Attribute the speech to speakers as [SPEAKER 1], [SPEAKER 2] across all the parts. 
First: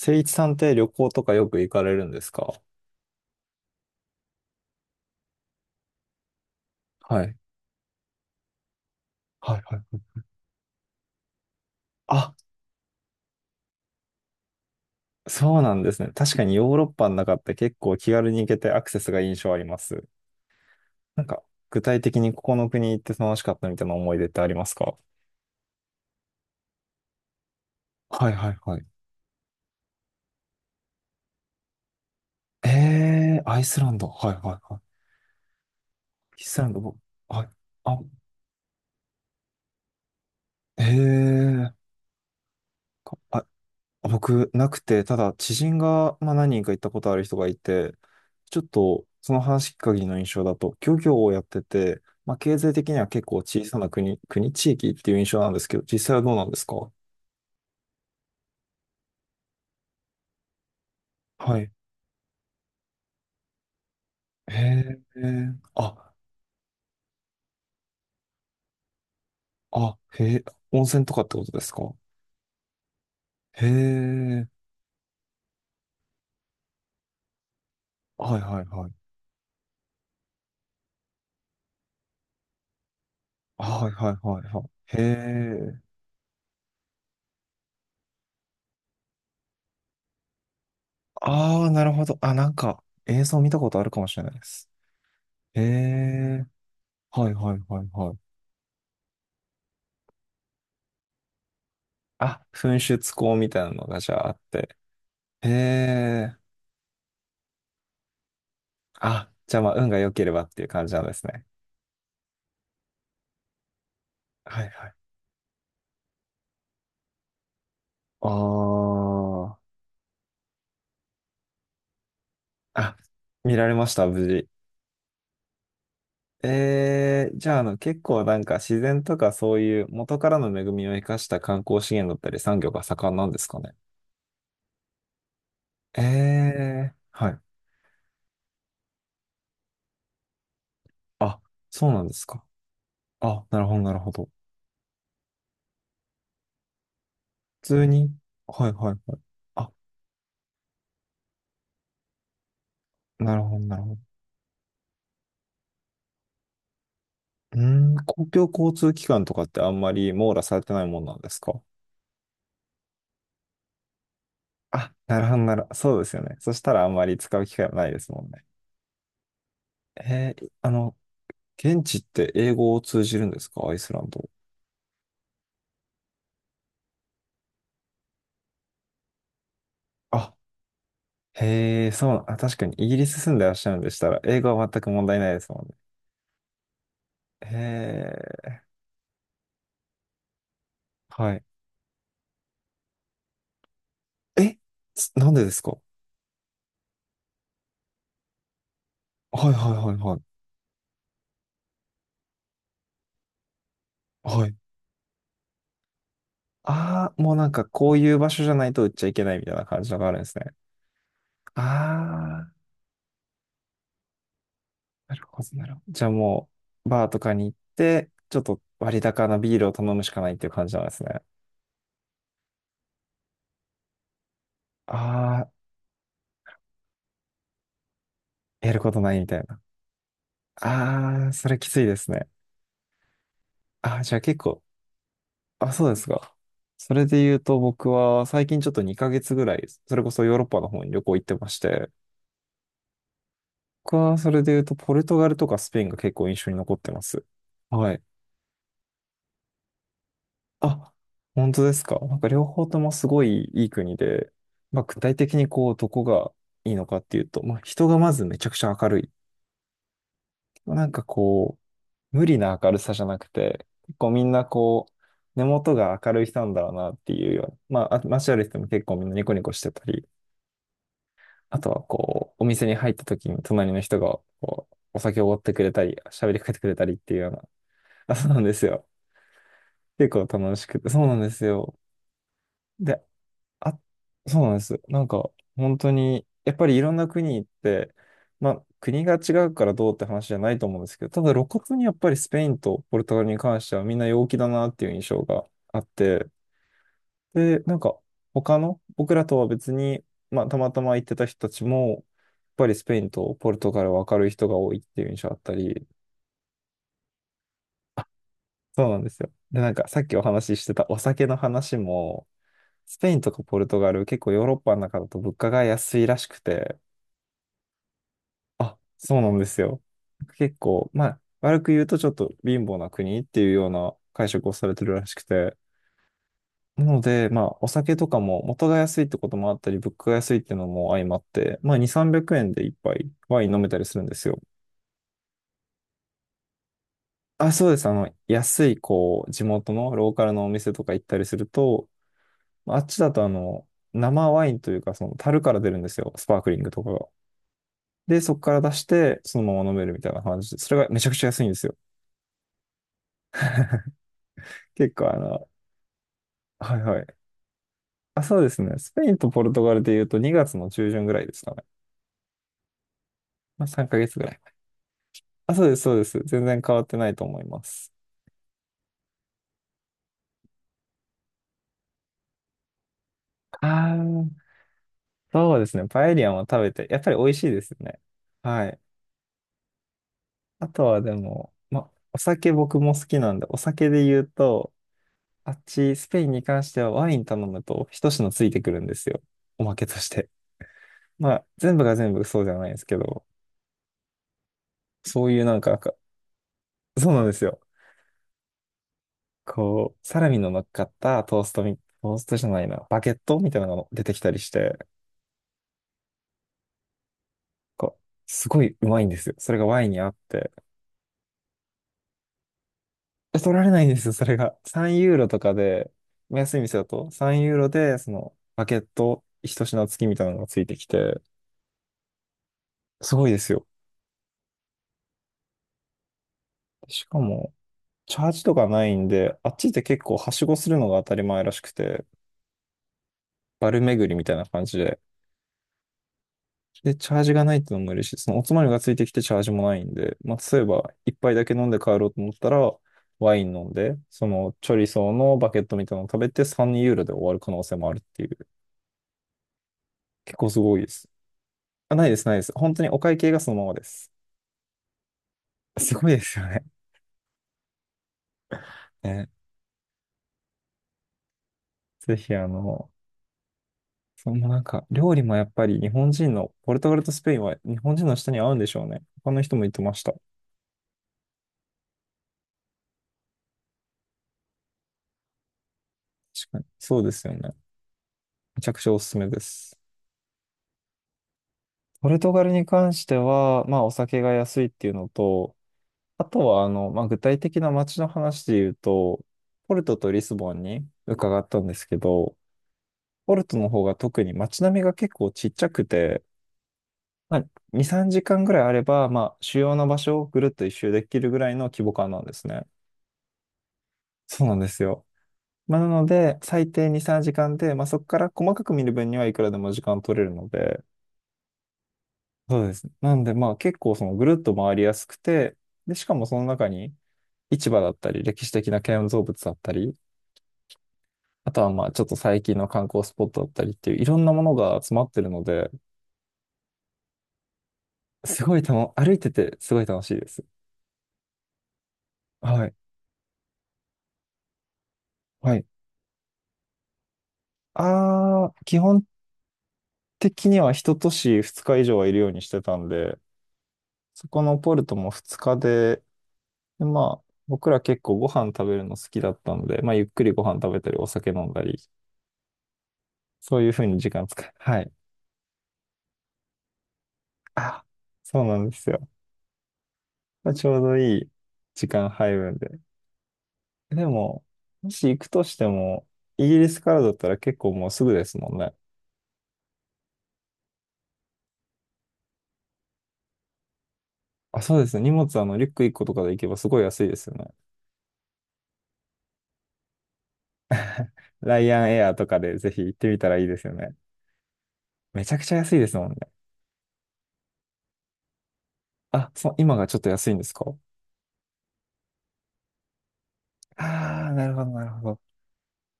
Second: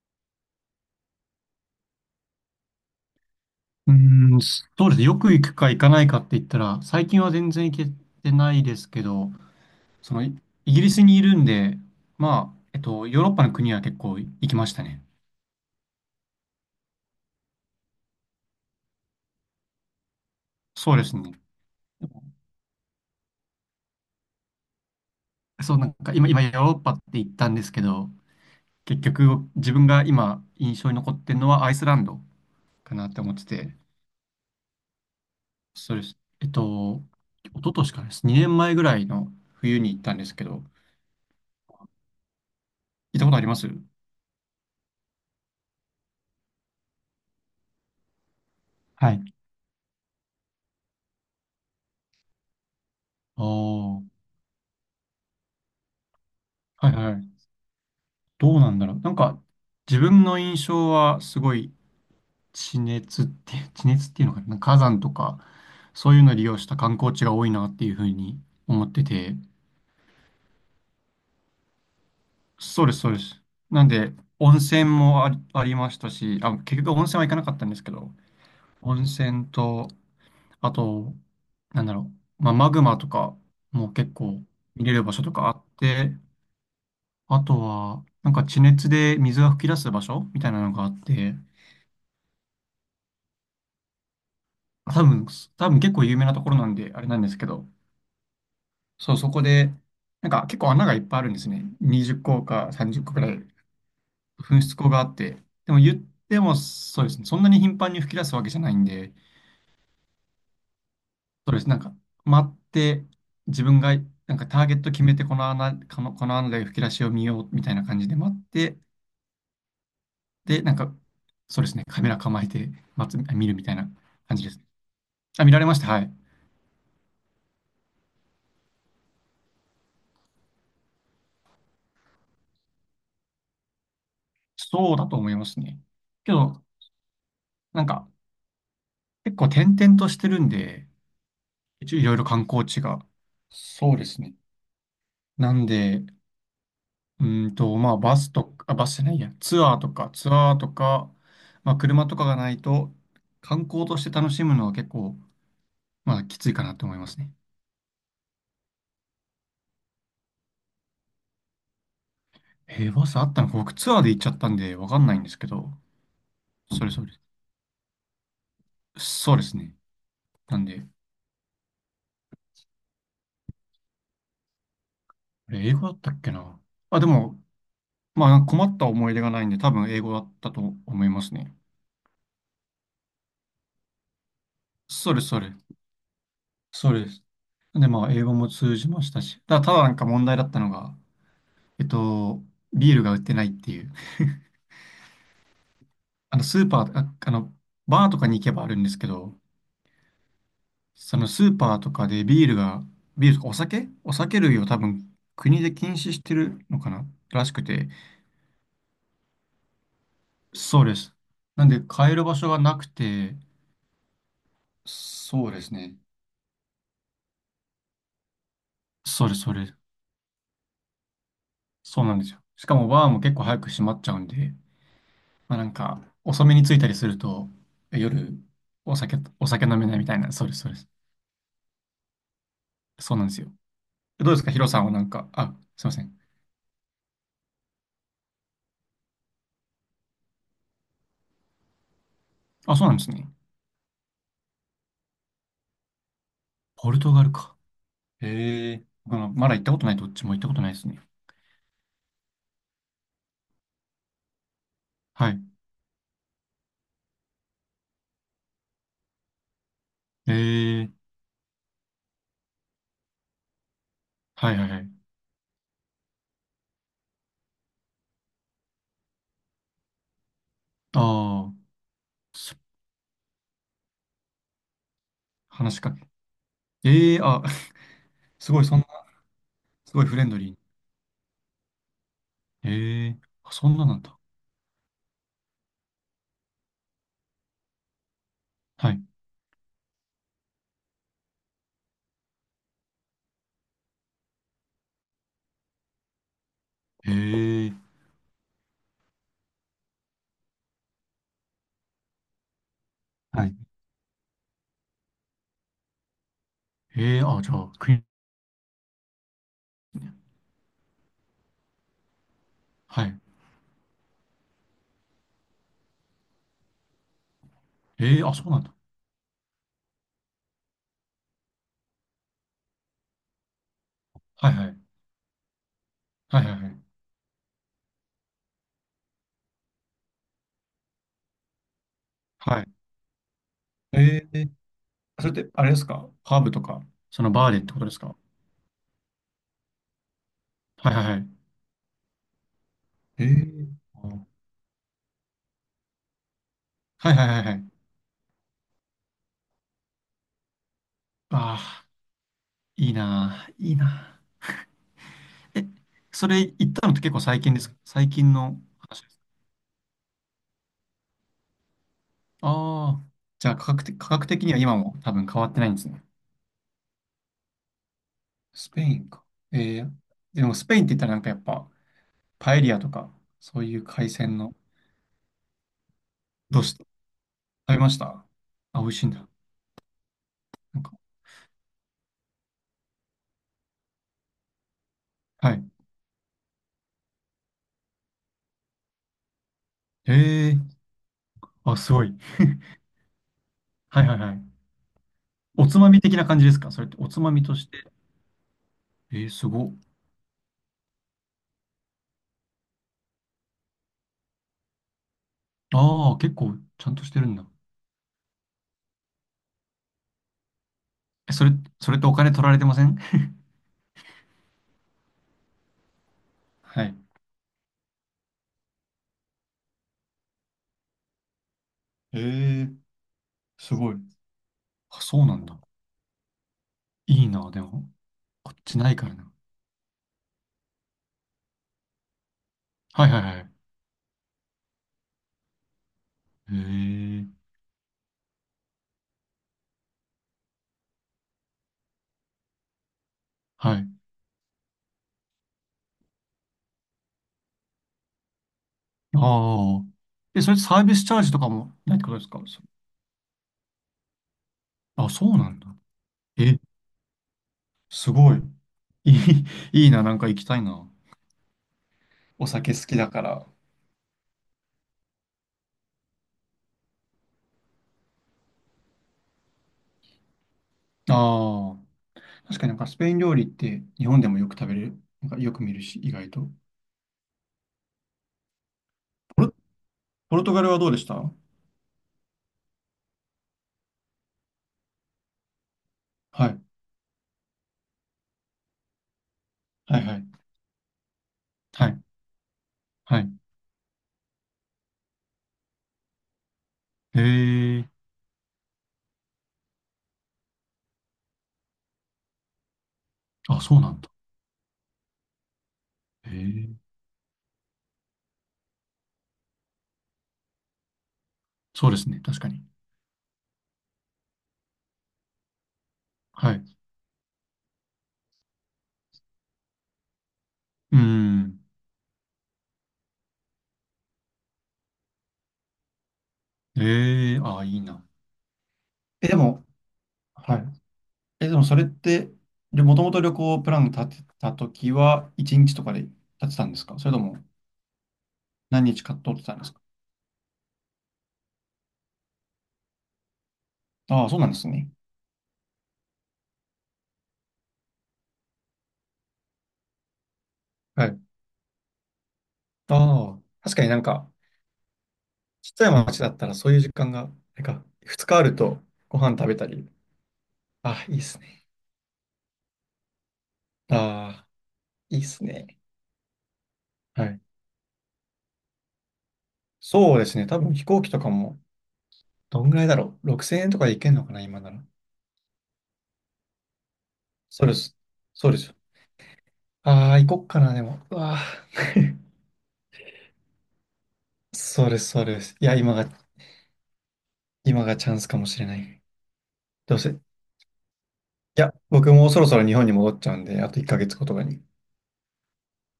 [SPEAKER 1] 誠一さんって旅行とかよく行かれるんですか？
[SPEAKER 2] うーん、そうですね。よく行くか行かないかって言ったら、最近
[SPEAKER 1] は
[SPEAKER 2] は
[SPEAKER 1] い。
[SPEAKER 2] 全然行けてないですけど、
[SPEAKER 1] はいはい。
[SPEAKER 2] イギリスにいるんで、
[SPEAKER 1] あ、
[SPEAKER 2] まあ、ヨーロッパの国は結構行きましたね。
[SPEAKER 1] そうなんですね。確かにヨーロッパの中って結構気軽に行けてアクセスがいい印象あります。
[SPEAKER 2] そうです
[SPEAKER 1] なん
[SPEAKER 2] ね。
[SPEAKER 1] か、具体的にここの国行って楽しかったみたいな思い出ってありますか？
[SPEAKER 2] そう、なんか今ヨーロッパって言ったんですけど、
[SPEAKER 1] はいはいはい。
[SPEAKER 2] 結局自分が今印象に残ってるのはアイスランドかなって思っ
[SPEAKER 1] えー、
[SPEAKER 2] て
[SPEAKER 1] アイ
[SPEAKER 2] て、
[SPEAKER 1] スランド。はいはいはい。ア
[SPEAKER 2] そうです。
[SPEAKER 1] イスランド、僕、はい。
[SPEAKER 2] 一昨年
[SPEAKER 1] あ、
[SPEAKER 2] からです。2年前ぐらいの冬に行ったんですけど、
[SPEAKER 1] ええ。
[SPEAKER 2] 行ったことあ
[SPEAKER 1] か
[SPEAKER 2] ります？
[SPEAKER 1] あ、僕、なくて、ただ、知人が、まあ、何人か行ったことある人がいて、ちょっと、
[SPEAKER 2] は
[SPEAKER 1] そ
[SPEAKER 2] い。
[SPEAKER 1] の話聞く限りの印象だと、漁業をやってて、まあ、経済的には結構小さな
[SPEAKER 2] お
[SPEAKER 1] 国、
[SPEAKER 2] ー、
[SPEAKER 1] 国、地域っていう印象なんですけど、実際はどうなんですか？
[SPEAKER 2] はいはい。どうなんだろう。なんか、自分の印象はすご
[SPEAKER 1] はい。
[SPEAKER 2] い地熱って、地熱っていうのかな、
[SPEAKER 1] へ
[SPEAKER 2] なんか火
[SPEAKER 1] え、
[SPEAKER 2] 山とか、
[SPEAKER 1] あ、
[SPEAKER 2] そういうのを利用した観光地が多いなっていうふうに思ってて、
[SPEAKER 1] あ、へえ、温泉とかってことですか？
[SPEAKER 2] そうです、そうです。
[SPEAKER 1] へ
[SPEAKER 2] なんで、
[SPEAKER 1] え、
[SPEAKER 2] 温泉もありましたし、あ、結局温泉は行かなかったんですけど、
[SPEAKER 1] はいはいはい。
[SPEAKER 2] 温泉と、あと、なんだろう、まあ、マグマとか
[SPEAKER 1] はい
[SPEAKER 2] も
[SPEAKER 1] は
[SPEAKER 2] 結
[SPEAKER 1] いはい
[SPEAKER 2] 構
[SPEAKER 1] はい。
[SPEAKER 2] 見れ
[SPEAKER 1] へ
[SPEAKER 2] る場所とかあっ
[SPEAKER 1] え、
[SPEAKER 2] て、あとは、なんか地熱で水が噴き出す場所みたいなのがあって、
[SPEAKER 1] ああ、なるほど。あ、なんか、映像見たことあるかもしれないです。
[SPEAKER 2] 多分、
[SPEAKER 1] へ
[SPEAKER 2] 多分結構有名なと
[SPEAKER 1] え、
[SPEAKER 2] ころなんで、あれなんで
[SPEAKER 1] はい
[SPEAKER 2] すけ
[SPEAKER 1] はい
[SPEAKER 2] ど、
[SPEAKER 1] はいはい。
[SPEAKER 2] そう、そこで、なんか結構穴がいっぱいあるんですね。20
[SPEAKER 1] あ、
[SPEAKER 2] 個か
[SPEAKER 1] 噴出
[SPEAKER 2] 30個くらい
[SPEAKER 1] 口みたいなのがじゃああっ
[SPEAKER 2] 噴出
[SPEAKER 1] て。
[SPEAKER 2] 口があって、
[SPEAKER 1] へ
[SPEAKER 2] でも言っ
[SPEAKER 1] え。
[SPEAKER 2] ても、そうですね、そんなに頻繁に噴き出すわけじゃないんで、
[SPEAKER 1] あ、じゃあまあ運が良ければっていう感じなんですね。
[SPEAKER 2] そうです、なんか、待って、自分が、なんかタ
[SPEAKER 1] は
[SPEAKER 2] ー
[SPEAKER 1] い
[SPEAKER 2] ゲッ
[SPEAKER 1] は
[SPEAKER 2] ト
[SPEAKER 1] い。
[SPEAKER 2] 決めて、この穴、この穴で吹き出しを見ようみたいな感じで待って、
[SPEAKER 1] ああ。
[SPEAKER 2] で、なんか、そうですね、カメラ構えて
[SPEAKER 1] あ、
[SPEAKER 2] 待つ、あ見る
[SPEAKER 1] 見
[SPEAKER 2] み
[SPEAKER 1] ら
[SPEAKER 2] た
[SPEAKER 1] れ
[SPEAKER 2] い
[SPEAKER 1] ま
[SPEAKER 2] な
[SPEAKER 1] した、無
[SPEAKER 2] 感じ
[SPEAKER 1] 事。
[SPEAKER 2] です。あ、見られました、はい。
[SPEAKER 1] えー、じゃあ、あの、結構なんか自然とかそういう元からの恵みを生かした観光資源だったり産業が盛んなんですかね。
[SPEAKER 2] そうだと思いますね。けど、
[SPEAKER 1] えー、はい。
[SPEAKER 2] なんか、結構転々としてるんで、
[SPEAKER 1] あ、そう
[SPEAKER 2] 一応
[SPEAKER 1] な
[SPEAKER 2] い
[SPEAKER 1] んで
[SPEAKER 2] ろいろ
[SPEAKER 1] す
[SPEAKER 2] 観
[SPEAKER 1] か。
[SPEAKER 2] 光地が。
[SPEAKER 1] あ、なるほど、な
[SPEAKER 2] そう
[SPEAKER 1] る
[SPEAKER 2] で
[SPEAKER 1] ほ
[SPEAKER 2] す
[SPEAKER 1] ど。
[SPEAKER 2] ね。なんで、
[SPEAKER 1] 普通
[SPEAKER 2] まあ
[SPEAKER 1] に。
[SPEAKER 2] バスとか、
[SPEAKER 1] はい、
[SPEAKER 2] あバ
[SPEAKER 1] は
[SPEAKER 2] ス
[SPEAKER 1] い、
[SPEAKER 2] じゃな
[SPEAKER 1] はい。
[SPEAKER 2] いや、ツ
[SPEAKER 1] あ、
[SPEAKER 2] アーとか、ツアーとか、まあ車とかがないと、
[SPEAKER 1] なるほど、
[SPEAKER 2] 観
[SPEAKER 1] なる
[SPEAKER 2] 光
[SPEAKER 1] ほ
[SPEAKER 2] と
[SPEAKER 1] ど。
[SPEAKER 2] して楽しむのは結構、まあきついかなと思いますね。
[SPEAKER 1] うーん、公共交通機関とかってあんまり網羅されてないもんなんですか？
[SPEAKER 2] バスあったのか、僕ツアーで行っちゃったんでわ
[SPEAKER 1] あ、
[SPEAKER 2] かんない
[SPEAKER 1] な
[SPEAKER 2] ん
[SPEAKER 1] る
[SPEAKER 2] で
[SPEAKER 1] ほ
[SPEAKER 2] す
[SPEAKER 1] ど、
[SPEAKER 2] け
[SPEAKER 1] なるほ
[SPEAKER 2] ど、
[SPEAKER 1] ど。そうですよね。そしたら
[SPEAKER 2] そ
[SPEAKER 1] あ
[SPEAKER 2] れ
[SPEAKER 1] ん
[SPEAKER 2] そ
[SPEAKER 1] ま
[SPEAKER 2] れ。
[SPEAKER 1] り使う機会はないですもんね。
[SPEAKER 2] そうですね。
[SPEAKER 1] えー、
[SPEAKER 2] なん
[SPEAKER 1] あ
[SPEAKER 2] で、
[SPEAKER 1] の、現地って英語を通じるんですか？アイスランド。
[SPEAKER 2] あれ英語だったっけな。あ、でも、まあ困った思い出がないんで、多分英語だ
[SPEAKER 1] あ、
[SPEAKER 2] ったと思いますね。
[SPEAKER 1] へえ、そうな、あ、確かにイギリス住んでらっしゃるんでしたら、英語は全く問
[SPEAKER 2] そ
[SPEAKER 1] 題
[SPEAKER 2] れ
[SPEAKER 1] ない
[SPEAKER 2] そ
[SPEAKER 1] です
[SPEAKER 2] れ。
[SPEAKER 1] もんね。
[SPEAKER 2] そうです。
[SPEAKER 1] へ
[SPEAKER 2] で、まあ、英語も
[SPEAKER 1] え、
[SPEAKER 2] 通じましたし、ただなんか問題だったのが、
[SPEAKER 1] はい。
[SPEAKER 2] えっと、ビールが売ってないっていう、
[SPEAKER 1] え、なんでですか？
[SPEAKER 2] スーパー、あ、バーとかに行けばあるんですけど、
[SPEAKER 1] はいはいはいはい。
[SPEAKER 2] そのスーパーとかでビールが、ビールとかお酒お酒
[SPEAKER 1] はい。
[SPEAKER 2] 類を多分国で禁止してるのかな
[SPEAKER 1] ああ、もう
[SPEAKER 2] ら
[SPEAKER 1] なん
[SPEAKER 2] しく
[SPEAKER 1] か
[SPEAKER 2] て、
[SPEAKER 1] こういう場所じゃないと売っちゃいけないみたいな感じのがあるんですね。
[SPEAKER 2] そうです。
[SPEAKER 1] あ
[SPEAKER 2] なんで、買える場所が
[SPEAKER 1] あ。
[SPEAKER 2] なくて、
[SPEAKER 1] なるほ
[SPEAKER 2] そう
[SPEAKER 1] ど、
[SPEAKER 2] で
[SPEAKER 1] な
[SPEAKER 2] す
[SPEAKER 1] るほど。
[SPEAKER 2] ね。
[SPEAKER 1] じゃあもう、バーとかに行って、ちょっと割
[SPEAKER 2] そ
[SPEAKER 1] 高
[SPEAKER 2] うで
[SPEAKER 1] な
[SPEAKER 2] す、そ
[SPEAKER 1] ビ
[SPEAKER 2] う
[SPEAKER 1] ー
[SPEAKER 2] で
[SPEAKER 1] ルを
[SPEAKER 2] す。
[SPEAKER 1] 頼むしかないっていう感じなんですね。
[SPEAKER 2] そうなんですよ。しかもバーも結構早く閉まっちゃうんで、
[SPEAKER 1] ああ、
[SPEAKER 2] まあなんか、遅めに着いたりすると、夜、
[SPEAKER 1] やるこ
[SPEAKER 2] お
[SPEAKER 1] とな
[SPEAKER 2] 酒、
[SPEAKER 1] いみたい
[SPEAKER 2] お
[SPEAKER 1] な。
[SPEAKER 2] 酒飲めないみたいな、そうです、そうです。
[SPEAKER 1] ああ、それきついですね。
[SPEAKER 2] そうなんですよ。
[SPEAKER 1] ああ、じゃあ
[SPEAKER 2] どうで
[SPEAKER 1] 結
[SPEAKER 2] すか、ヒ
[SPEAKER 1] 構、
[SPEAKER 2] ロさんはなんか、あ、
[SPEAKER 1] あ、
[SPEAKER 2] すい
[SPEAKER 1] そう
[SPEAKER 2] ま
[SPEAKER 1] で
[SPEAKER 2] せ
[SPEAKER 1] す
[SPEAKER 2] ん。
[SPEAKER 1] か。それで言うと僕は最近ちょっと2ヶ月ぐらい、それこそヨーロッパの方に旅行行ってまして、
[SPEAKER 2] あ、そうなんですね。
[SPEAKER 1] 僕はそれで言うとポルトガルとかスペインが結構印象に残っ
[SPEAKER 2] ポ
[SPEAKER 1] て
[SPEAKER 2] ル
[SPEAKER 1] ま
[SPEAKER 2] トガ
[SPEAKER 1] す。
[SPEAKER 2] ルか。
[SPEAKER 1] はい。
[SPEAKER 2] へえ、まだ行ったことない、どっちも行ったことないです
[SPEAKER 1] あ、
[SPEAKER 2] ね。
[SPEAKER 1] 本当ですか。なんか両方ともすごいいい国で、まあ具体
[SPEAKER 2] は
[SPEAKER 1] 的
[SPEAKER 2] い。
[SPEAKER 1] にこう、どこがいいのかっていうと、まあ人がまずめちゃくちゃ明るい。
[SPEAKER 2] へ
[SPEAKER 1] な
[SPEAKER 2] え、
[SPEAKER 1] んかこう、無理な明るさじゃなくて、結構みんな
[SPEAKER 2] はいはいは
[SPEAKER 1] こう、
[SPEAKER 2] い。
[SPEAKER 1] 根元が明るい人なんだろうなっていうような。まあ、あ、街歩いてても結構みんなニコニコしてたり、
[SPEAKER 2] あ
[SPEAKER 1] あとはこ
[SPEAKER 2] あ、
[SPEAKER 1] う、お
[SPEAKER 2] す
[SPEAKER 1] 店に入った時に隣の人がこう、お酒をおごってくれ
[SPEAKER 2] 話し
[SPEAKER 1] た
[SPEAKER 2] か
[SPEAKER 1] り、
[SPEAKER 2] け。
[SPEAKER 1] 喋りかけてくれたりって
[SPEAKER 2] え
[SPEAKER 1] い
[SPEAKER 2] え、
[SPEAKER 1] うような。
[SPEAKER 2] あ、
[SPEAKER 1] あ、そうなん
[SPEAKER 2] す
[SPEAKER 1] で
[SPEAKER 2] ご
[SPEAKER 1] す
[SPEAKER 2] い、そんな、
[SPEAKER 1] よ。
[SPEAKER 2] すごい
[SPEAKER 1] 結
[SPEAKER 2] フ
[SPEAKER 1] 構
[SPEAKER 2] レンド
[SPEAKER 1] 楽
[SPEAKER 2] リ
[SPEAKER 1] しくて。そうなんですよ。
[SPEAKER 2] ー。
[SPEAKER 1] で、
[SPEAKER 2] へえ、あそん
[SPEAKER 1] あ、
[SPEAKER 2] ななんだ。
[SPEAKER 1] そうなんです。なんか、本当に、やっぱりいろんな国行って、まあ、
[SPEAKER 2] はい。
[SPEAKER 1] 国が違うからどうって話じゃないと思うんですけど、ただ露骨にやっぱりスペインとポルトガルに関してはみんな陽気だなっていう印象があって、
[SPEAKER 2] へ
[SPEAKER 1] で、
[SPEAKER 2] え、
[SPEAKER 1] なんか、他の、僕らとは別に、まあ、たまたま行ってた人たちも、やっぱりスペインと
[SPEAKER 2] は
[SPEAKER 1] ポ
[SPEAKER 2] い。
[SPEAKER 1] ルトガルは明るい人が多いっていう印象あったり、
[SPEAKER 2] へえ、あ、じゃあ、クイーン。
[SPEAKER 1] そうなんですよ。で、なんか、さっきお話ししてたお酒の話も、ス
[SPEAKER 2] は
[SPEAKER 1] ペイ
[SPEAKER 2] い。
[SPEAKER 1] ンとかポルトガル、結構ヨーロッパの中だと物価が安いらしくて、
[SPEAKER 2] へえ、あ、そうなんだ。
[SPEAKER 1] あ、そうなんですよ。結構、まあ、悪く言うとちょっと貧乏な国っていうような解釈
[SPEAKER 2] は
[SPEAKER 1] を
[SPEAKER 2] いは
[SPEAKER 1] され
[SPEAKER 2] い。
[SPEAKER 1] てるらしくて。
[SPEAKER 2] はいはいはい。
[SPEAKER 1] なので、まあ、お酒とかも元が安いってこともあったり、物価が安いっていうのも相まって、まあ、2、300円
[SPEAKER 2] は
[SPEAKER 1] で一
[SPEAKER 2] い。
[SPEAKER 1] 杯ワイン飲めたりするんです
[SPEAKER 2] え
[SPEAKER 1] よ。
[SPEAKER 2] ー、それってあれですか？ハーブとか、そのバ
[SPEAKER 1] あ、
[SPEAKER 2] ーでっ
[SPEAKER 1] そう
[SPEAKER 2] て
[SPEAKER 1] で
[SPEAKER 2] こと
[SPEAKER 1] す。
[SPEAKER 2] で
[SPEAKER 1] あ
[SPEAKER 2] す
[SPEAKER 1] の、
[SPEAKER 2] か？
[SPEAKER 1] 安い、こう、地元のローカルのお店と
[SPEAKER 2] は
[SPEAKER 1] か
[SPEAKER 2] いは
[SPEAKER 1] 行
[SPEAKER 2] い
[SPEAKER 1] った
[SPEAKER 2] は
[SPEAKER 1] り
[SPEAKER 2] い。
[SPEAKER 1] すると、まああっちだと、
[SPEAKER 2] え
[SPEAKER 1] あの、
[SPEAKER 2] ー、は
[SPEAKER 1] 生ワインというか、その、樽から出るんですよ。スパークリングとか
[SPEAKER 2] い
[SPEAKER 1] が。
[SPEAKER 2] はいはいはい。
[SPEAKER 1] で、そこから出して、そのまま飲めるみたいな感じで、それがめちゃくちゃ安いんで
[SPEAKER 2] あ
[SPEAKER 1] すよ。
[SPEAKER 2] あ、いいなあ、いいなあ。
[SPEAKER 1] 結構あの、
[SPEAKER 2] え、それ行っ
[SPEAKER 1] はい
[SPEAKER 2] たのっ
[SPEAKER 1] は
[SPEAKER 2] て
[SPEAKER 1] い。
[SPEAKER 2] 結構最近ですか？最
[SPEAKER 1] あ、
[SPEAKER 2] 近
[SPEAKER 1] そうで
[SPEAKER 2] の
[SPEAKER 1] すね。スペ
[SPEAKER 2] 話で
[SPEAKER 1] イ
[SPEAKER 2] す
[SPEAKER 1] ン
[SPEAKER 2] か？
[SPEAKER 1] とポルトガルで言うと2月の中旬ぐらいですかね。
[SPEAKER 2] ああー、じゃあ
[SPEAKER 1] まあ
[SPEAKER 2] 価格
[SPEAKER 1] 3
[SPEAKER 2] 的、
[SPEAKER 1] ヶ
[SPEAKER 2] 価
[SPEAKER 1] 月ぐ
[SPEAKER 2] 格
[SPEAKER 1] らい。
[SPEAKER 2] 的には今も多分変わっ
[SPEAKER 1] あ、
[SPEAKER 2] て
[SPEAKER 1] そ
[SPEAKER 2] な
[SPEAKER 1] う
[SPEAKER 2] い
[SPEAKER 1] で
[SPEAKER 2] んで
[SPEAKER 1] す、
[SPEAKER 2] す
[SPEAKER 1] そう
[SPEAKER 2] ね。
[SPEAKER 1] です。全然変わってないと思います。
[SPEAKER 2] スペインか。えー、でもスペインって言ったらなんかやっぱパエリアとか、そういう
[SPEAKER 1] ああ、
[SPEAKER 2] 海鮮の、
[SPEAKER 1] そうですね。パエリアも食
[SPEAKER 2] どう
[SPEAKER 1] べ
[SPEAKER 2] した、
[SPEAKER 1] て、やっぱり美味しいですよ
[SPEAKER 2] 食べまし
[SPEAKER 1] ね。
[SPEAKER 2] た？
[SPEAKER 1] は
[SPEAKER 2] あ、
[SPEAKER 1] い。
[SPEAKER 2] 美味しいんだ。
[SPEAKER 1] あ
[SPEAKER 2] なん
[SPEAKER 1] と
[SPEAKER 2] か、
[SPEAKER 1] はでも、ま、お酒僕も好きなんで、お酒で言うと、あ
[SPEAKER 2] は
[SPEAKER 1] っ
[SPEAKER 2] い。
[SPEAKER 1] ち、スペインに関してはワイン頼むと一品ついてくるんですよ。おまけとし
[SPEAKER 2] え
[SPEAKER 1] て。
[SPEAKER 2] ー、
[SPEAKER 1] まあ、
[SPEAKER 2] あ、
[SPEAKER 1] 全部
[SPEAKER 2] す
[SPEAKER 1] が
[SPEAKER 2] ご
[SPEAKER 1] 全
[SPEAKER 2] い。
[SPEAKER 1] 部そうじゃないんですけど、
[SPEAKER 2] はいはいはい。
[SPEAKER 1] そういうなん
[SPEAKER 2] お
[SPEAKER 1] か、
[SPEAKER 2] つまみ的な感じですか？それってお
[SPEAKER 1] そう
[SPEAKER 2] つ
[SPEAKER 1] なん
[SPEAKER 2] ま
[SPEAKER 1] で
[SPEAKER 2] み
[SPEAKER 1] す
[SPEAKER 2] と
[SPEAKER 1] よ。
[SPEAKER 2] して。すごっ。
[SPEAKER 1] こう、サラミの乗っかったトーストじゃないな、バゲットみたいなのが出てきたりして、
[SPEAKER 2] ああ、結構ちゃんとしてるんだ。
[SPEAKER 1] こう、すごいうまいんですよ。それがワインに合って。
[SPEAKER 2] え、それってお金取られてません？
[SPEAKER 1] え、取られないんですよ、それが。3ユーロとかで、安い店だ
[SPEAKER 2] はい。
[SPEAKER 1] と3ユーロで、その、バゲット一品付きみたいなのがついてきて、
[SPEAKER 2] えー
[SPEAKER 1] すごいですよ。
[SPEAKER 2] すごい。あ、そうなんだ。
[SPEAKER 1] しか
[SPEAKER 2] いいな、
[SPEAKER 1] も、
[SPEAKER 2] でも。
[SPEAKER 1] チャージ
[SPEAKER 2] こ
[SPEAKER 1] と
[SPEAKER 2] っ
[SPEAKER 1] か
[SPEAKER 2] ち
[SPEAKER 1] な
[SPEAKER 2] な
[SPEAKER 1] い
[SPEAKER 2] い
[SPEAKER 1] ん
[SPEAKER 2] からな。
[SPEAKER 1] で、あっちって結構はしごするのが当たり前らしくて、
[SPEAKER 2] はいはいはい。
[SPEAKER 1] バル巡りみたいな感じで、
[SPEAKER 2] え
[SPEAKER 1] で、チャー
[SPEAKER 2] ー
[SPEAKER 1] ジがないってのも嬉しい。そのおつまみがついてきてチャージもないんで、まあ、例えば、一杯だけ飲んで帰ろうと思ったら、ワイン飲ん
[SPEAKER 2] はい。
[SPEAKER 1] で、そのチョリソーのバケットみたいなのを食べて3ユーロで終わる可能性もあるっていう。
[SPEAKER 2] ああ。
[SPEAKER 1] 結
[SPEAKER 2] え、
[SPEAKER 1] 構
[SPEAKER 2] それ
[SPEAKER 1] す
[SPEAKER 2] サ
[SPEAKER 1] ごい
[SPEAKER 2] ー
[SPEAKER 1] で
[SPEAKER 2] ビス
[SPEAKER 1] す。
[SPEAKER 2] チャージとかも
[SPEAKER 1] あ、
[SPEAKER 2] ないって
[SPEAKER 1] ない
[SPEAKER 2] こ
[SPEAKER 1] で
[SPEAKER 2] とで
[SPEAKER 1] す、
[SPEAKER 2] す
[SPEAKER 1] ないで
[SPEAKER 2] か？
[SPEAKER 1] す。本当にお会計がそのままです。
[SPEAKER 2] あ、そうなんだ。
[SPEAKER 1] すごいですよ
[SPEAKER 2] え、
[SPEAKER 1] ね。
[SPEAKER 2] すごい。い
[SPEAKER 1] ね。
[SPEAKER 2] いいな、なんか行きたいな。
[SPEAKER 1] ぜひ、あ
[SPEAKER 2] お酒好
[SPEAKER 1] の、
[SPEAKER 2] きだから。あ
[SPEAKER 1] そのなんか、料理もやっぱり日本人の、ポルトガルとスペインは日本人の舌に合うんでしょうね。他の人も言ってました。
[SPEAKER 2] あ。確かになんかスペイン料理って日本でもよく食べれる、なんかよく見るし、意外と。
[SPEAKER 1] 確かに。そうですよね。めちゃくちゃおすすめで
[SPEAKER 2] ポル、
[SPEAKER 1] す。
[SPEAKER 2] ポルトガルはどうでした？は
[SPEAKER 1] ポルトガルに関しては、まあ、お酒が安いっていうのと、あと
[SPEAKER 2] い、
[SPEAKER 1] は、あの、まあ、具体的な街の話で言うと、ポルト
[SPEAKER 2] はい、
[SPEAKER 1] と
[SPEAKER 2] は
[SPEAKER 1] リス
[SPEAKER 2] い、
[SPEAKER 1] ボンに伺ったんです
[SPEAKER 2] は
[SPEAKER 1] け
[SPEAKER 2] い、
[SPEAKER 1] ど、
[SPEAKER 2] はい。
[SPEAKER 1] ポルトの方が特に街並みが結構ちっちゃくて、
[SPEAKER 2] へ
[SPEAKER 1] まあ、2、
[SPEAKER 2] え、
[SPEAKER 1] 3時間ぐらいあれば、まあ、主要な場所をぐるっと一周できるぐらいの規模感なんですね。
[SPEAKER 2] あ、そうなんだ。
[SPEAKER 1] そうなんですよ。まあ、なの
[SPEAKER 2] へ
[SPEAKER 1] で、
[SPEAKER 2] え、
[SPEAKER 1] 最低2、3時間で、まあ、そこから細かく見る分にはいくらでも時間取れるので、
[SPEAKER 2] そうですね、確か
[SPEAKER 1] そ
[SPEAKER 2] に。
[SPEAKER 1] うです。なんで、まあ結構そのぐるっと回りやすくて、で、しかもその
[SPEAKER 2] はい。
[SPEAKER 1] 中に市場だったり、歴史的な建造物だったり、
[SPEAKER 2] うー
[SPEAKER 1] あと
[SPEAKER 2] ん。
[SPEAKER 1] はまあちょっと最近の観光スポットだったりっていういろんなものが詰まってるので、
[SPEAKER 2] へえ、あ、いいな。
[SPEAKER 1] すごい歩い
[SPEAKER 2] え、
[SPEAKER 1] て
[SPEAKER 2] で
[SPEAKER 1] て
[SPEAKER 2] も、
[SPEAKER 1] すごい楽しいです。
[SPEAKER 2] はい。え、でもそれって、
[SPEAKER 1] はい。
[SPEAKER 2] で、もともと旅行プラン立てたときは、
[SPEAKER 1] は
[SPEAKER 2] 1
[SPEAKER 1] い。
[SPEAKER 2] 日とかで立てたんですか？それとも
[SPEAKER 1] ああ、基
[SPEAKER 2] 何日
[SPEAKER 1] 本
[SPEAKER 2] か取ってたんですか？
[SPEAKER 1] 的には一都市二日以上はいるようにしてたんで、
[SPEAKER 2] あ
[SPEAKER 1] そ
[SPEAKER 2] あ、そう
[SPEAKER 1] こ
[SPEAKER 2] なんで
[SPEAKER 1] の
[SPEAKER 2] す
[SPEAKER 1] ポル
[SPEAKER 2] ね。
[SPEAKER 1] トも二日で、でまあ僕ら結構ご飯食べるの好きだったので、まあゆっくりご飯食べたり
[SPEAKER 2] は
[SPEAKER 1] お
[SPEAKER 2] い。
[SPEAKER 1] 酒飲んだり、
[SPEAKER 2] ああ、
[SPEAKER 1] そういう
[SPEAKER 2] 確
[SPEAKER 1] ふ
[SPEAKER 2] か
[SPEAKER 1] う
[SPEAKER 2] にな
[SPEAKER 1] に
[SPEAKER 2] ん
[SPEAKER 1] 時間
[SPEAKER 2] か、
[SPEAKER 1] 使い、はい。
[SPEAKER 2] ちっちゃい町だったらそういう時間が、なん
[SPEAKER 1] あ、
[SPEAKER 2] か、2日
[SPEAKER 1] そ
[SPEAKER 2] あ
[SPEAKER 1] う
[SPEAKER 2] る
[SPEAKER 1] なんで
[SPEAKER 2] と
[SPEAKER 1] すよ。
[SPEAKER 2] ご飯食べたり、
[SPEAKER 1] ちょうど
[SPEAKER 2] あ、い
[SPEAKER 1] い
[SPEAKER 2] いっ
[SPEAKER 1] い
[SPEAKER 2] すね。
[SPEAKER 1] 時間配分で。
[SPEAKER 2] あ
[SPEAKER 1] でも、
[SPEAKER 2] あ、
[SPEAKER 1] もし
[SPEAKER 2] い
[SPEAKER 1] 行
[SPEAKER 2] いっ
[SPEAKER 1] くと
[SPEAKER 2] す
[SPEAKER 1] して
[SPEAKER 2] ね。
[SPEAKER 1] も、イギリスからだっ
[SPEAKER 2] は
[SPEAKER 1] たら
[SPEAKER 2] い。
[SPEAKER 1] 結構もうすぐですもんね。
[SPEAKER 2] そうですね。多分飛行機とかも、どんぐらいだろう。6000円とかで行けんのかな、
[SPEAKER 1] あ、
[SPEAKER 2] 今な
[SPEAKER 1] そう
[SPEAKER 2] ら。
[SPEAKER 1] ですね。荷物、あの、リュック1個とかで行けばすごい安いですよね。
[SPEAKER 2] そうです。そうです。ああ、行こっかな、でも。うわあ。
[SPEAKER 1] ライアンエアとかでぜひ行ってみたらいいですよね。
[SPEAKER 2] そうです、そ
[SPEAKER 1] め
[SPEAKER 2] う
[SPEAKER 1] ちゃ
[SPEAKER 2] で
[SPEAKER 1] くち
[SPEAKER 2] す。
[SPEAKER 1] ゃ
[SPEAKER 2] いや、
[SPEAKER 1] 安いで
[SPEAKER 2] 今
[SPEAKER 1] す
[SPEAKER 2] が、
[SPEAKER 1] もんね。
[SPEAKER 2] 今がチャンスかもしれない。
[SPEAKER 1] あ、そう、今がち
[SPEAKER 2] ど
[SPEAKER 1] ょ
[SPEAKER 2] う
[SPEAKER 1] っと
[SPEAKER 2] せ。い
[SPEAKER 1] 安いんですか？
[SPEAKER 2] や、僕もうそろそろ日本に戻っちゃうんで、あと1ヶ月後
[SPEAKER 1] ああー、
[SPEAKER 2] とか
[SPEAKER 1] なる
[SPEAKER 2] に、
[SPEAKER 1] ほど、なるほど。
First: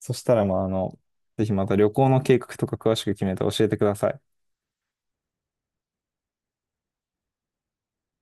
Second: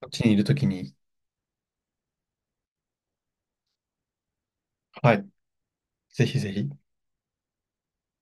[SPEAKER 2] こっ
[SPEAKER 1] そ
[SPEAKER 2] ち
[SPEAKER 1] し
[SPEAKER 2] に
[SPEAKER 1] た
[SPEAKER 2] い
[SPEAKER 1] ら
[SPEAKER 2] ると
[SPEAKER 1] まあ
[SPEAKER 2] き
[SPEAKER 1] あ
[SPEAKER 2] に、
[SPEAKER 1] の、ぜひまた旅行の計画とか詳しく決めて教えてください。
[SPEAKER 2] はい。ぜひぜひ。